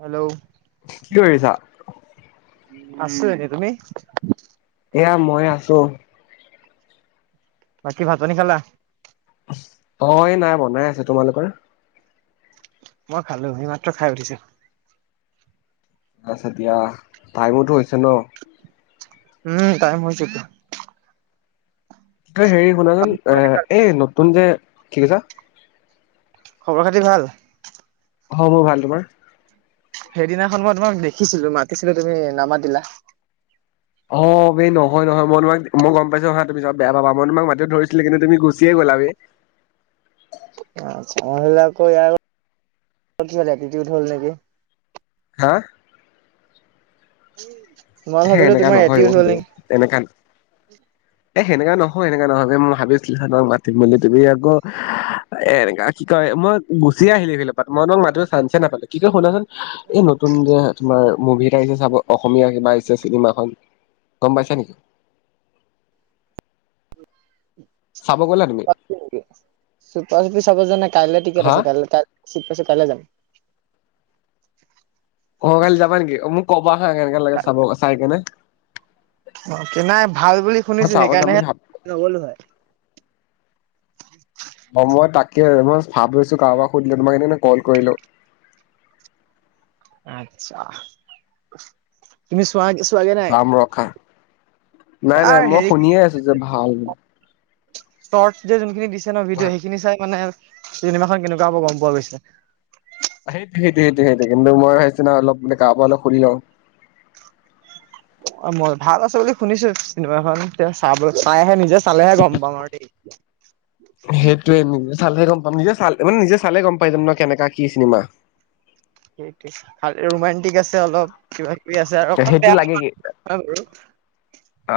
Hello কি কৰিছা আছোঁ এনে তুমি এয়া মই আছো বাকী ভাত পানী খালা অ এই নাই বনাই আছে তোমালোকৰ মই খালো এইমাত্ৰ খাই উঠিছে আচছা দিয়া টাইমোতো হৈছে ন উম টাইম হৈছেটো এই হেৰি শুনাচোন এ এই নতুন কে কি কৈছা খবৰ খাতি ভাল অ মোৰ ভাল তোমাৰ সেইদিনাখন মই তোমাক দেখিছিলো মাতিছিলো তুমি নামাতিলা অ বেই নহয় নহয় মই তোমাক মই গম পাইছো হয় তুমি পিছত বেয়া পাবা মই তোমাক মাতিবও ধৰিছিলো কিন্তু তুমি গুচিয়ে গলা বেই মহিলা আকৌ ইয়াৰ কৃতি উ হ'ল নেকি হা উম হে এনেকা নহয় অ ব্র তেনেকা এ সেনেকা নহ মই এনেকা নহয় ভাই মই ভাবিছিলোঁ তোমাক মাত তুমি মানে তুমি আকৌ এনেকা কি কয় মই গুচি আহিলি এই ফিলৰপাত মই তোমক মাতিব চান্সে নাপালো কি যে হল হেতেন এই নতুন যে তোমাৰ মুভি চাব অসমীয়া কিবা আহি চিনেমাখন গম পাইছা নেকি চাব গ'লা তুমি? চুপচুপি চাব যোৱা নাই কাইলৈ টিকেট হা আছে কাই কাইা কাইলে যাম অ কালি যাবা নেকি মোক কবা হা কেনেকে লাগে চাব চাই কেনে অ কে নাই ভাল বুলি মই শুনিছো চাব যাম সেইকাৰণেহে বুলি ভাব নগলো হয় [inaudible] মই তাকে মই ভাব লৈছো কাৰোবাক সুধিলো তোমাক সেইদি কল কৰিলো। আচ্ছা তুমি চোৱা চোৱাগে নাই দাম ৰখা নাই তাৰ নাই মই শুনিয়ে আছো যে ভাল। তত যে যোনখিনি দি ন কোৱা। ভিডিঅ সেইখিনি চাই মানে। চিনিমাখন কেনেকুৱা হ'ব গম পোৱা গৈছে। সেইটো, সেইটো, সেইটো, সেইটোৱেই, কিন্তু মই সেইদিনা অলপ মানে ক পৰা অলপ সুুধি লওঁ। [unintelligible] অ' মই ভাল আছে বুলি শুনিছো। চিনেমাখন, তে চাব, চাইহে নিজে চালেহে গম পাম আৰু দেই। সেইটোয়ে মোক, চালহে গম। [unintelligible] নিজে চাল, মানে নিজে চালে গম পাই যাম ন। কেনেকা কি চিনেমা। সেইটোৱেই। খালি ৰোমানণ্টিক আছে অলপ কিবা- কিবি। আছে আৰু অকণ সেইটো বেয়া লাগে কি, নহয় বাৰু।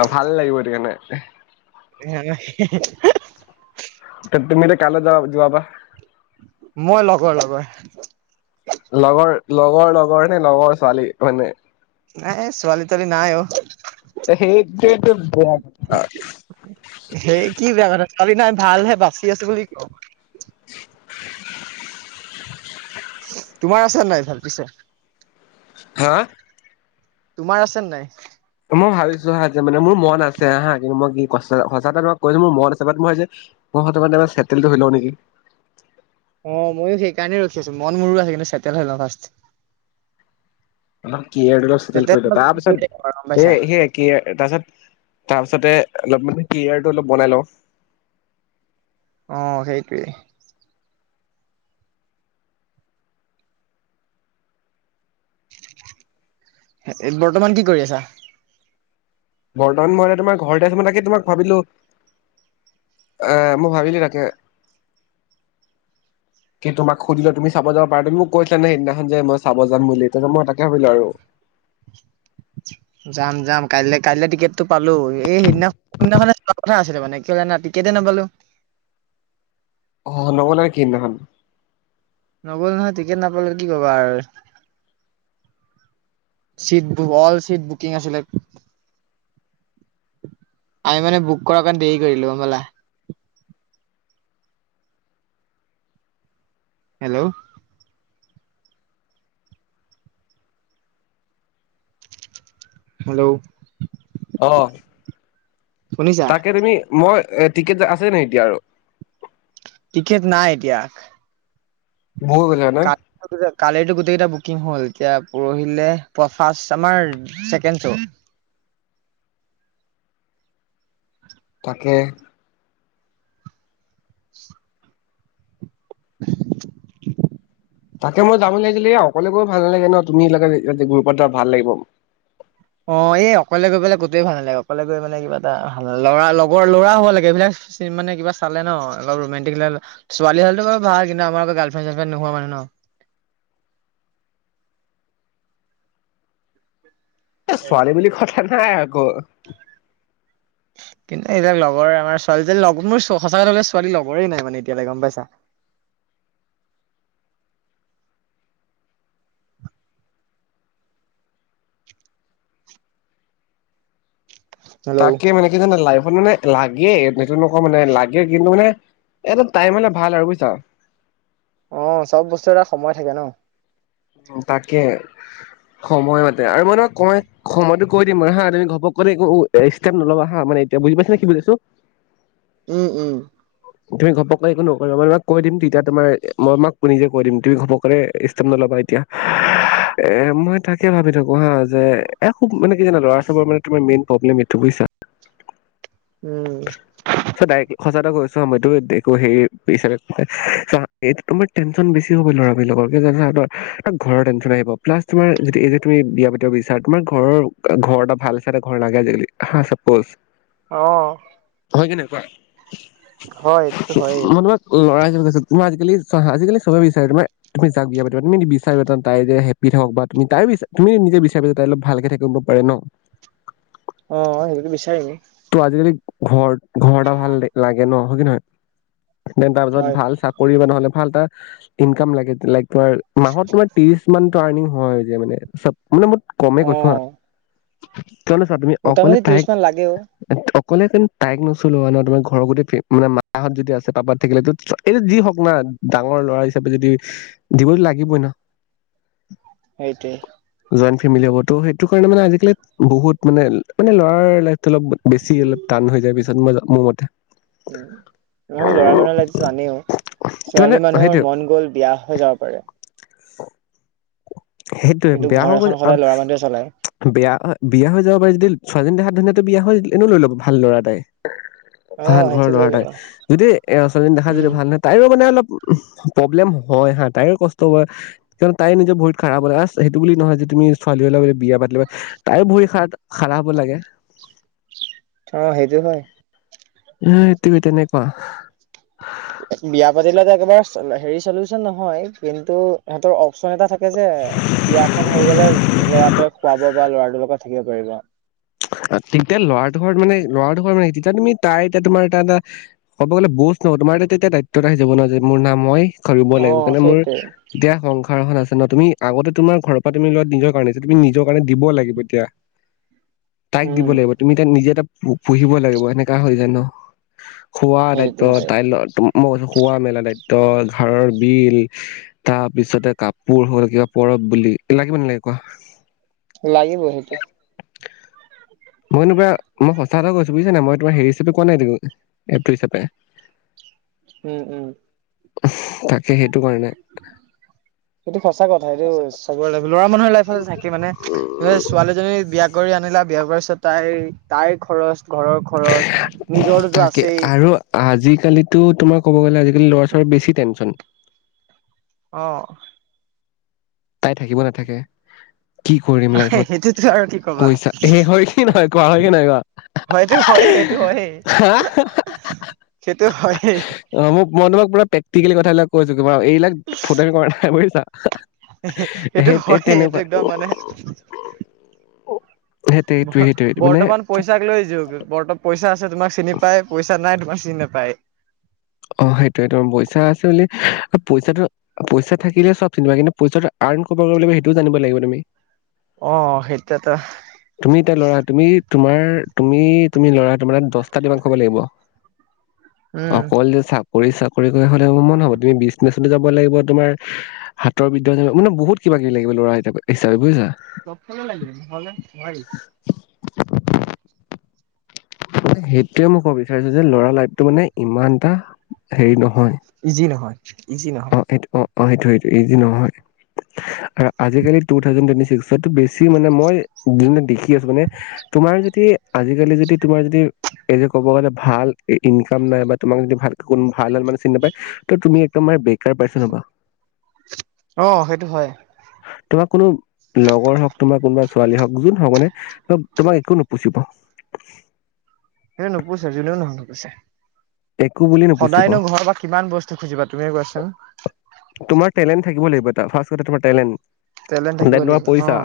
অ ভাল লাগিব সেইকাৰণে। [unintelligible] [unintelligible] তুমি এতিয়া কাললৈ। যোৱা যোৱা বা। মই- লগৰ লগৰ। লগৰ, লগৰ লগৰ নে? লগৰ ছোৱালী মানে। নাই--ছোৱালী-টোৱালি নাই অ'। সেইটোৱেটো বেয়া সেই কি বেয়া কথাটো। ছোৱালী নাই ভালহে বাচি আছো বুলি ক। [unintelligible] তোমাৰ আছে নে নাই? ভাল পিছে। হা তোমাৰ আছে নাই? মই ভাবিছো হা, যে' মানে মোৰ মন আছে হা। কিন্তু মই কি সঁচা কৈছো মোৰ মন আছে। বাত মই অ'মইয়ো সেইকাৰণেই ৰখি আছো। মন মোৰো আছে কিন্তু, চেটেল হৈ লওঁ ফাৰ্ষ্টত। [inaudible] কেৰিয়েৰটো অলপ চেতেল কৰি লওঁ। তাৰপিছত, সেয়ে, পাইছা সেয়েই তাৰপিছত অলপ মানে। কেৰিয়াৰটো অলপ বনাই লওঁ। অ' সেইটোৱেই। বৰ্তমান কি কৰি আছা? বৰ্তমান মই এনে তোমাৰ ঘৰতে আচো। মই তাকে তোমাক ভাবিলো, এ- মই ভাবিলো তাকে কি। তোমাক সুধী লওঁ তুমি চাব যাব পাৰা, তুমি মোক কৈছিলা ন সেইদিনাখন যে মই চাব যাম বুলি তাকে মই তাকে ভাবিলো আৰু। যাম, যাম। কাই-কাইলে টিকেটটো পালো। এই সেইদিনা, সেইদিনাখনে যোৱা কথা আছিলে মানে। কিয় জানা? টিকেট নাপালো। অ' নগলা নেকি সেই দিনাখন। নগ'ল নহয়, টিকেট নাপালে কি কবা আৰু। চিট, অল চিট বুকিং আছিলে। আমি মানে বুক কৰা কাৰণে দেৰি কৰিলো। গম পালা? হেল্ল'। হেল্ল'। অহ। শুনিছা তাকে তুমি। মই, এ টিকেট আছে নেকি এতিয়া আৰু? টিকেট নাই এতিয়া। [unintelligible] এবাৰ কালিৰ টো গোটেই কেইটা বুকিং হ'ল। এতিয়া পৰহিলে প, ফাৰ্ষ্ট আমাৰ ছেকেণ্ড চ'। তাকে। [unintelligible] তাকে মই যাম বুলি ভাবিছিলোঁ। অকলে গৈ ভাল নালাগে ন। তুমি লগত গ্ৰুপত থাকা ভাল লাগিব। অ' এই অকলে গৈ পেলাই কতোৱেই ভাল নালাগে। অকলে গৈ পেলাই কিবা এটা ভাল, লৰা লগৰ লৰা হব লাগে এইবিলাক, মানে কিবা চালে ন অলপ ৰোমেণ্টিক লাইন ছোৱালী হ'লেতো অলপ ভাল কিন্তু, আমাৰ আকৌ গাৰ্লফ্ৰেণ্ড চালফ্ৰেণ্ড নোহোৱা মানুহ ন। এ ছোৱালী বুলি কথা। নাই আকৌ কিন্তু এইবিলাক লগৰ আমাৰ ছোৱালীজনী লগত মোৰ সঁচাকৈ লগলে ছোৱালী লগৰেই নাই মানে এতিয়ালৈে গম পাইছা হেল্ল' তাকে মানে কি যানা লা মানে লাগে এ যোন দখ মানে লাগে কিন্তু মানে এটা টাইম হলে ভাল আৰু বুইছ অ চব বস্তু এটা সময় থাকে ন উম তাকে সময় মাতে আৰু মই নহয় ক সময়তো কৈ দিম মানে হা তুমি ঘপক কলে একো ষ্টেপ নলবা হা মানে এতিয়া বুজি পাইছা নে কি বুজাইছো উম উম তুমি ঘপকাৰে একো নকৰিবা মানে মাক কৈ দিম তেতিয়া তোমাৰ মই মাক নিজে কৈ দিম তুমি ঘপক কেনে স্তেপ নলবা এতিয়া এ মই তাকে ভাবি থাকো হা যে এ খুব মানে কি জানা ল'ৰা চবৰ মানে তোমাৰ মেইন প্ৰব্লেম এইটো বুইছা উম চ ডাইৰেক্ সচা কৈছো আ মই ত দেক সেই হিচে এ তোমাৰ টেনচন বেছি হ'ব ল'ৰাবিলাকৰ কি হব যানা ঘৰৰ টেনচন আহিব প্লাছ তোমাৰ যদি এই যে তুমি বিয়া পাতিব বিচাৰা তোমাৰ ঘৰৰ ঘৰ এটা ভাল চে এটা ঘৰ লাগে আজিকালি হা চাপজ অ [unintelligible] মই হয় এইটোতো হয়েই তোমাক লৰাজন তোমাৰ আজিকালি আজিকালি চবে বিচাৰে তোমাৰ তুমি যাক বিয়া পাতিবা তুমি বিচাৰা তাই যে হেপ্পি থাকক বা তুমি তাই বিচ তুমি নিজে বিচাৰি যে তাই অলপ ভালকে থাকিব পাৰে ন অ সেইটোতো বিচাৰিম ত' আজিকালি ঘৰ ঘৰটা ভাল লাগে ন হয় কি নহয় দেন তাৰপিছত হয় ভাল চাকৰি বা নহ'লে ভাল এটা ইনকাম লাগে লাইক তাৰ মাহত তোমাৰ ত্ৰিশ মান ত এদিন যে মানে চব [unintelligible] কমে অ কৈছো হা [unintelligible] কিয় নো তুমি চোৱা অকলে মোটামুটি ত্ৰিশ তাইক মান লাগেও অকলেতো তাইক নচলোৱা ন তোমাৰ ঘৰৰ গোটেই ফে মানে মাহঁত যদি আছে পাপাত থাকিলে এইটো যি হওক না ডাঙৰ ল'ৰা হিচাপে যদি দিবতো লাগিবই ন সেইটোৱে জইন ফেমেলি হব সেইটো কাৰণে মানে আজিকালি বহুত মানে মান লৰাৰ লাইফটো অলপ বেছি অলপ টান হৈ যায় পিছত মই মোৰ মতে উ ম লৰা মানুহে জানিও ত' মানে ছোৱালী মানুহৰ মন গ'ল বিয়া হৈ যাব পাৰে [inaudible] সেইটোয়ে কিন্তু বেয়া ঘৰ হব গ এখন সদায় ল'ৰা মানুহে চলায় বেয়া বিয়া হৈ যাব পাৰে যদি ছোৱালী হাত ধুনাতো বিয়া হয় এনে লৈ ল ভাল ল'ৰা তাই অ ভাল ঘৰৰ সেইটো লৈ ল'ৰাটাই ল'বা যদি এই আচালী দেখা যদি উম ভাল নহয় তাইও মানে অলপ উ প্ৰব্লেম হয় হা তাই কষ্ট হয় তাই নিজৰ ভহৰিত খাৰ হ'লে আ সেইটো বুলি নহয় যে তুমি ছোৱালী লা বুলি বিয়া পাতি লবা তাই ভৰি খান খাৰাবো লাগে অ সেইটো হয় উ এতিবি তেনে কুৱা বিয়া পাতিলে একেবাৰ হেৰি চলোছন নহয় কিন্তু সিহঁতৰ অপচন এটা থাকে যে বিয়াখনন হৈ গ'লে ল'ৰাটোৱে খুৱাব বা ল'ৰাটোৰ লগত থাকিব পাৰিবা তেতিয়া ল'ৰা ঘৰত মানে লৰা ঘৰত মানে তেতিয়া তুমি তাই এতিয়া তোমাৰ এ এটা ক'ব গ'লে বজ নহ তোমাৰ এ এতিয়া দায়িত্ব এটা আহি যাব নোৱাৰ যে মোৰ নাম মই কৰিবই অ লাগিব কাৰণে মোৰ সেইটোৱে এতিয়া সংসাৰ খন আছে তুমি আগতে তোমাৰ ঘৰৰ পৰা তুমি লোৱা নিজৰ কাৰণে তুমি নিজৰ কাৰণে দিব লাগিব এতিয়া তাইক দিব উম লাগিব তুমি তাই নিজে এটা পু়হিব লাগিব এনেকা হৈ ন খোৱা দায়িত্ব সেইটোতো হয় তাই ল মই শুৱ মেলা দায়িত্ব ঘাৰৰ বিল তাৰপিছতে কাপোৰ হ'ল কিবা পৰব বুলি লাগিব নালাগে কোৱা লাগিব সেইটো মইো প মইচ টা কৈছো বুজিছা নে মই তোমাৰ হেৰি হিাপে কোৱা নাই এপটো হিচাপে উম উম তাক সেইটো সচা কথা এইটো চব ল'ৰা মানুহৰ লাইফ থাকে মানে ছোৱালীজনী বিয়াত কৰি আনিলা বিয়া কৰ পিছত তাই তাইৰ খৰচ ঘৰৰ খৰচ নিজৰটোতো তাকে আছেই আৰু আজিকালিতো তোমাক ক'ব গ'ল্ আ ল'ৰা ছাল বেছি তেনচন অ' তাই থাকিব নাথাকে। কি কৰিম লাইফত সেইটোতো আৰু কি কবা পইচা সে হয় কি নহয় কোৱা হয় কি নহয় কোৱা হয়টো হয়ে সেইটো হয়েই হা সেইটো হয়েই অ মোক মন তোমাক পুৰা প্ৰেকটিকেল কথাবিলাক কৈছো। কিবা এইবিলাক ফুট কৰা নাই বুজিছা। এইটো সেই হয় এইটো তেনেকুৱা একদম মানে অ! বৰ্তমান পইচাক লৈ যোওক বৰ্ত পইচা! তোমাক চিনি পাই পইচা নাই তোমাৰ চিন নাপায়। অ সেইটোোৱে তম পইচা আছে বুলি পইচাটো পইচা থাকিলে চব চিনিবা কিন্তু পইচাটো আৰ্ন কভাৰ কৰিব লাগিব সেইটোও জানিব লাগিব তুমি অ সেইটো ত তুমি এতিয়া ল'ৰা তুমি তোমাৰ তুমি তুমি ল'ৰা তোমাৰ দচটা দিমাক কব লাগিব। উম। অকল যে চাকৰি চাকৰি কৰি হলে মন হব তুমি বিজনেছত যাব লাগিব তোমাৰ হাতৰ বিদ্যা যাব মানে বহুত কিবা কিবি লাগিব ল'ৰা এটা হিচাপে বুজিছা। চব ফাল লাগিব নহলে নোৱাৰি। সেইটো। কিয় মই ক'ব বিচাৰছো যে ল'ৰা লাইফটো মানে। ইমানটা হেৰি নহয়। ইজি নহয়। ইজি নহয়। অহ ', সেইটো- সেইটো ইজি নহয়। আজিকালি টুথাউজেন টুৱেটণ্টি। [unintelligible] চি মানে মই দুদিনত দেখি। কি আছো মানে তোমাৰ যদি। আজিকালি যদি তোমাৰ যদি এই যে ক'ব গ'লে। ভাল ইনকাম নাই বা তোমাক যদি ভাল কোনো ভাল হাল মানে চিনি নেপায় তুমি একদম মানে বে কাৰ পাৰ্চন হবা। অহ ', সেইটো হয়। তোমাৰ কোনো লগৰ হওক তোমাৰ কোনোবা ছোৱালী হওক যোনে হওক মানে তোমাক একো নুপুচিব। সেইটো নুপুছে যোনেও নহয় নুপুছে। একো বুলি নুপুচিব সদায়নো ঘৰৰ পৰা কিমান বস্তু খুজিবা। তুমিয়ে কোৱা চোন। তোমাৰ টেলেণ্ট [unintelligible] তোমাৰ থাকিব টেলেণ্ট। তোমাৰ লাগিব অ পইচা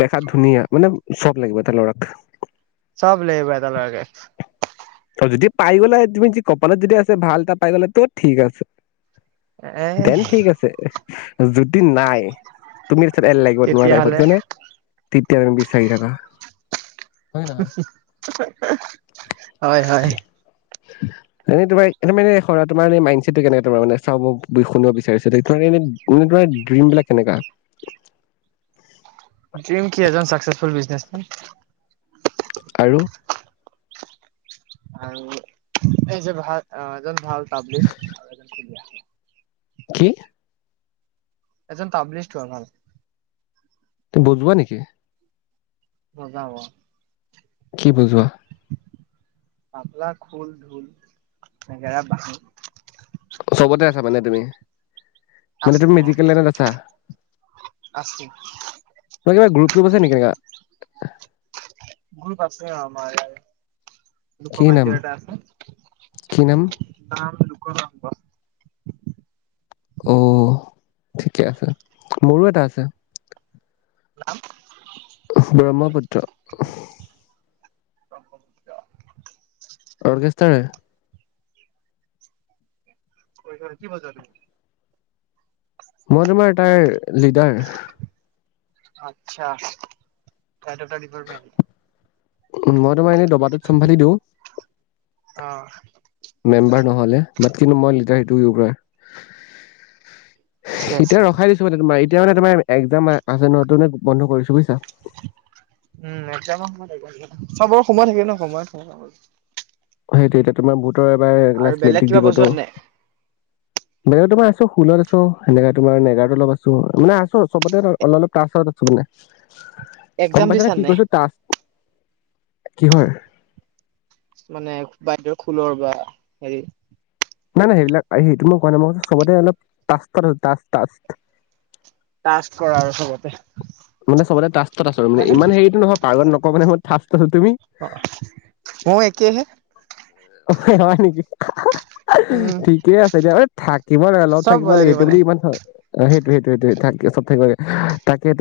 তাত ধুনীয়া মানে চব লাগিব এটা ল'ৰাক। চব লাগিব এটা ল'ৰাকে। অহ ', যদি পাই গলে তুমি যদি কপালত যদি আছে ভাল এটা পাই গলা তো ঠিক আছে। এ দেন ঠিক আছে। যদি নাই তুমি। এল লাগিব তোমাৰ লাইফত তেতিয়াহ'লে যেনে তেতিয়া তুমি বিচাৰি থাকা। হয় নহয়। [unintelligible] হয় - হয়। এনে তোমাৰ এনে মানে তোমাৰ মাইণ্ড ছেটটো কেনে তাৰ মানে চাব শুনিব বিচাৰিছো তোমাৰ মানে তোমাৰ ড্ৰীমবিলাক কেনেকা। ড্ৰীম। কি এজন চাকসেছফুল বিজনেচমেন। আৰু আৰু এই যে, ভা-এজন ভাল তাবলিচ [inaudible] কি? এজন তাবলিষ্ট হোৱা ভাল। বজোৱা নেকি? বজাওঁ‌‌ অ'। কি বজোৱা? তাবলা, খোল, ঢোল, নেগেৰা, বাঁহী। তাৰমানে তুমি আচ মানে তুমি অ মেডিকেল লাইনত আছা? আছে অ' কিবা গ্ৰুপ চোপ আছে নেকি তেনেকা? গ্ৰুপ আছে অ', আমাৰ ইয়াৰে। কি নাম লোকবাদ্য এটা কি নাম আছে, নাম লোক [unintelligible] অ', ঠিকে আছে, মোৰো এটা আছে। নাম? ব্ৰহ্মপুত্ৰ। অৰ্কেষ্ট্ৰাৰে। [unintelligible] কি বজোৱা তুমি? মই তোমাৰ তাৰ লিডাৰ। আত্চা এটা ডিপাৰ্টমেণ্ট। [unintelligible] তোমাৰ এনে দবাটোত চম্ভালি দিওঁ। অ'। মেম্বাৰ ন'হলে, বাত কিন্তু মই লিডাৰ [unintelligible] এতিয়া ৰখাই ঠিকে আছে দিছো, মানে তোমাৰ তেতিয়া মানে তোমাৰ একজাম আছে ন', ত' বন্ধ কৰিছো বুইছা। উম, একজাম [unintelligible] সময় থাকে ন? সময় [unintelligible] সেইটো এতিয়া তোমাৰ বুত এবাৰ আৰু এগাছ বেলেগ মেট্ৰিক কিবা দিবটো। বজোৱা নাই বেলেগত তোমাৰ আছো খোলত আছো, সেনেকা তোমাৰ নেগাৰাতো অলপ আছো মানে আছো চবতে অলপ, অলপ তাসত আছো মানে। একজাম গম পাইছা নে দিছা কি নাই কৈছো? তাষ্ট। কিহৰ? মানে বাদ্য খুলৰ বা হেৰি নাই, নাই সেইবিলাক আহ সেইটো মই কোৱা নাই চবতে অলপ তাস্ত ত আছো টাস্ত, টাস্ত। তাষ্ট কৰা আৰু চবতে। মানে সবতে টাষ্টত আছো মানে ইমান হেৰিটো নহয় পাৰ্গত নপ [unintelligible] অ', মইও একেই হে। [unintelligible] ঠিকেই আছে দিয়া, থাকিব লাগে ন' চব থাকিব বজাই লাগে দিওঁ এইটো মানে বুলি ইমান হয়। অ', হেইটো হেইটো হেইটো থাকে, সব থাকিব লাগিব তাকে টো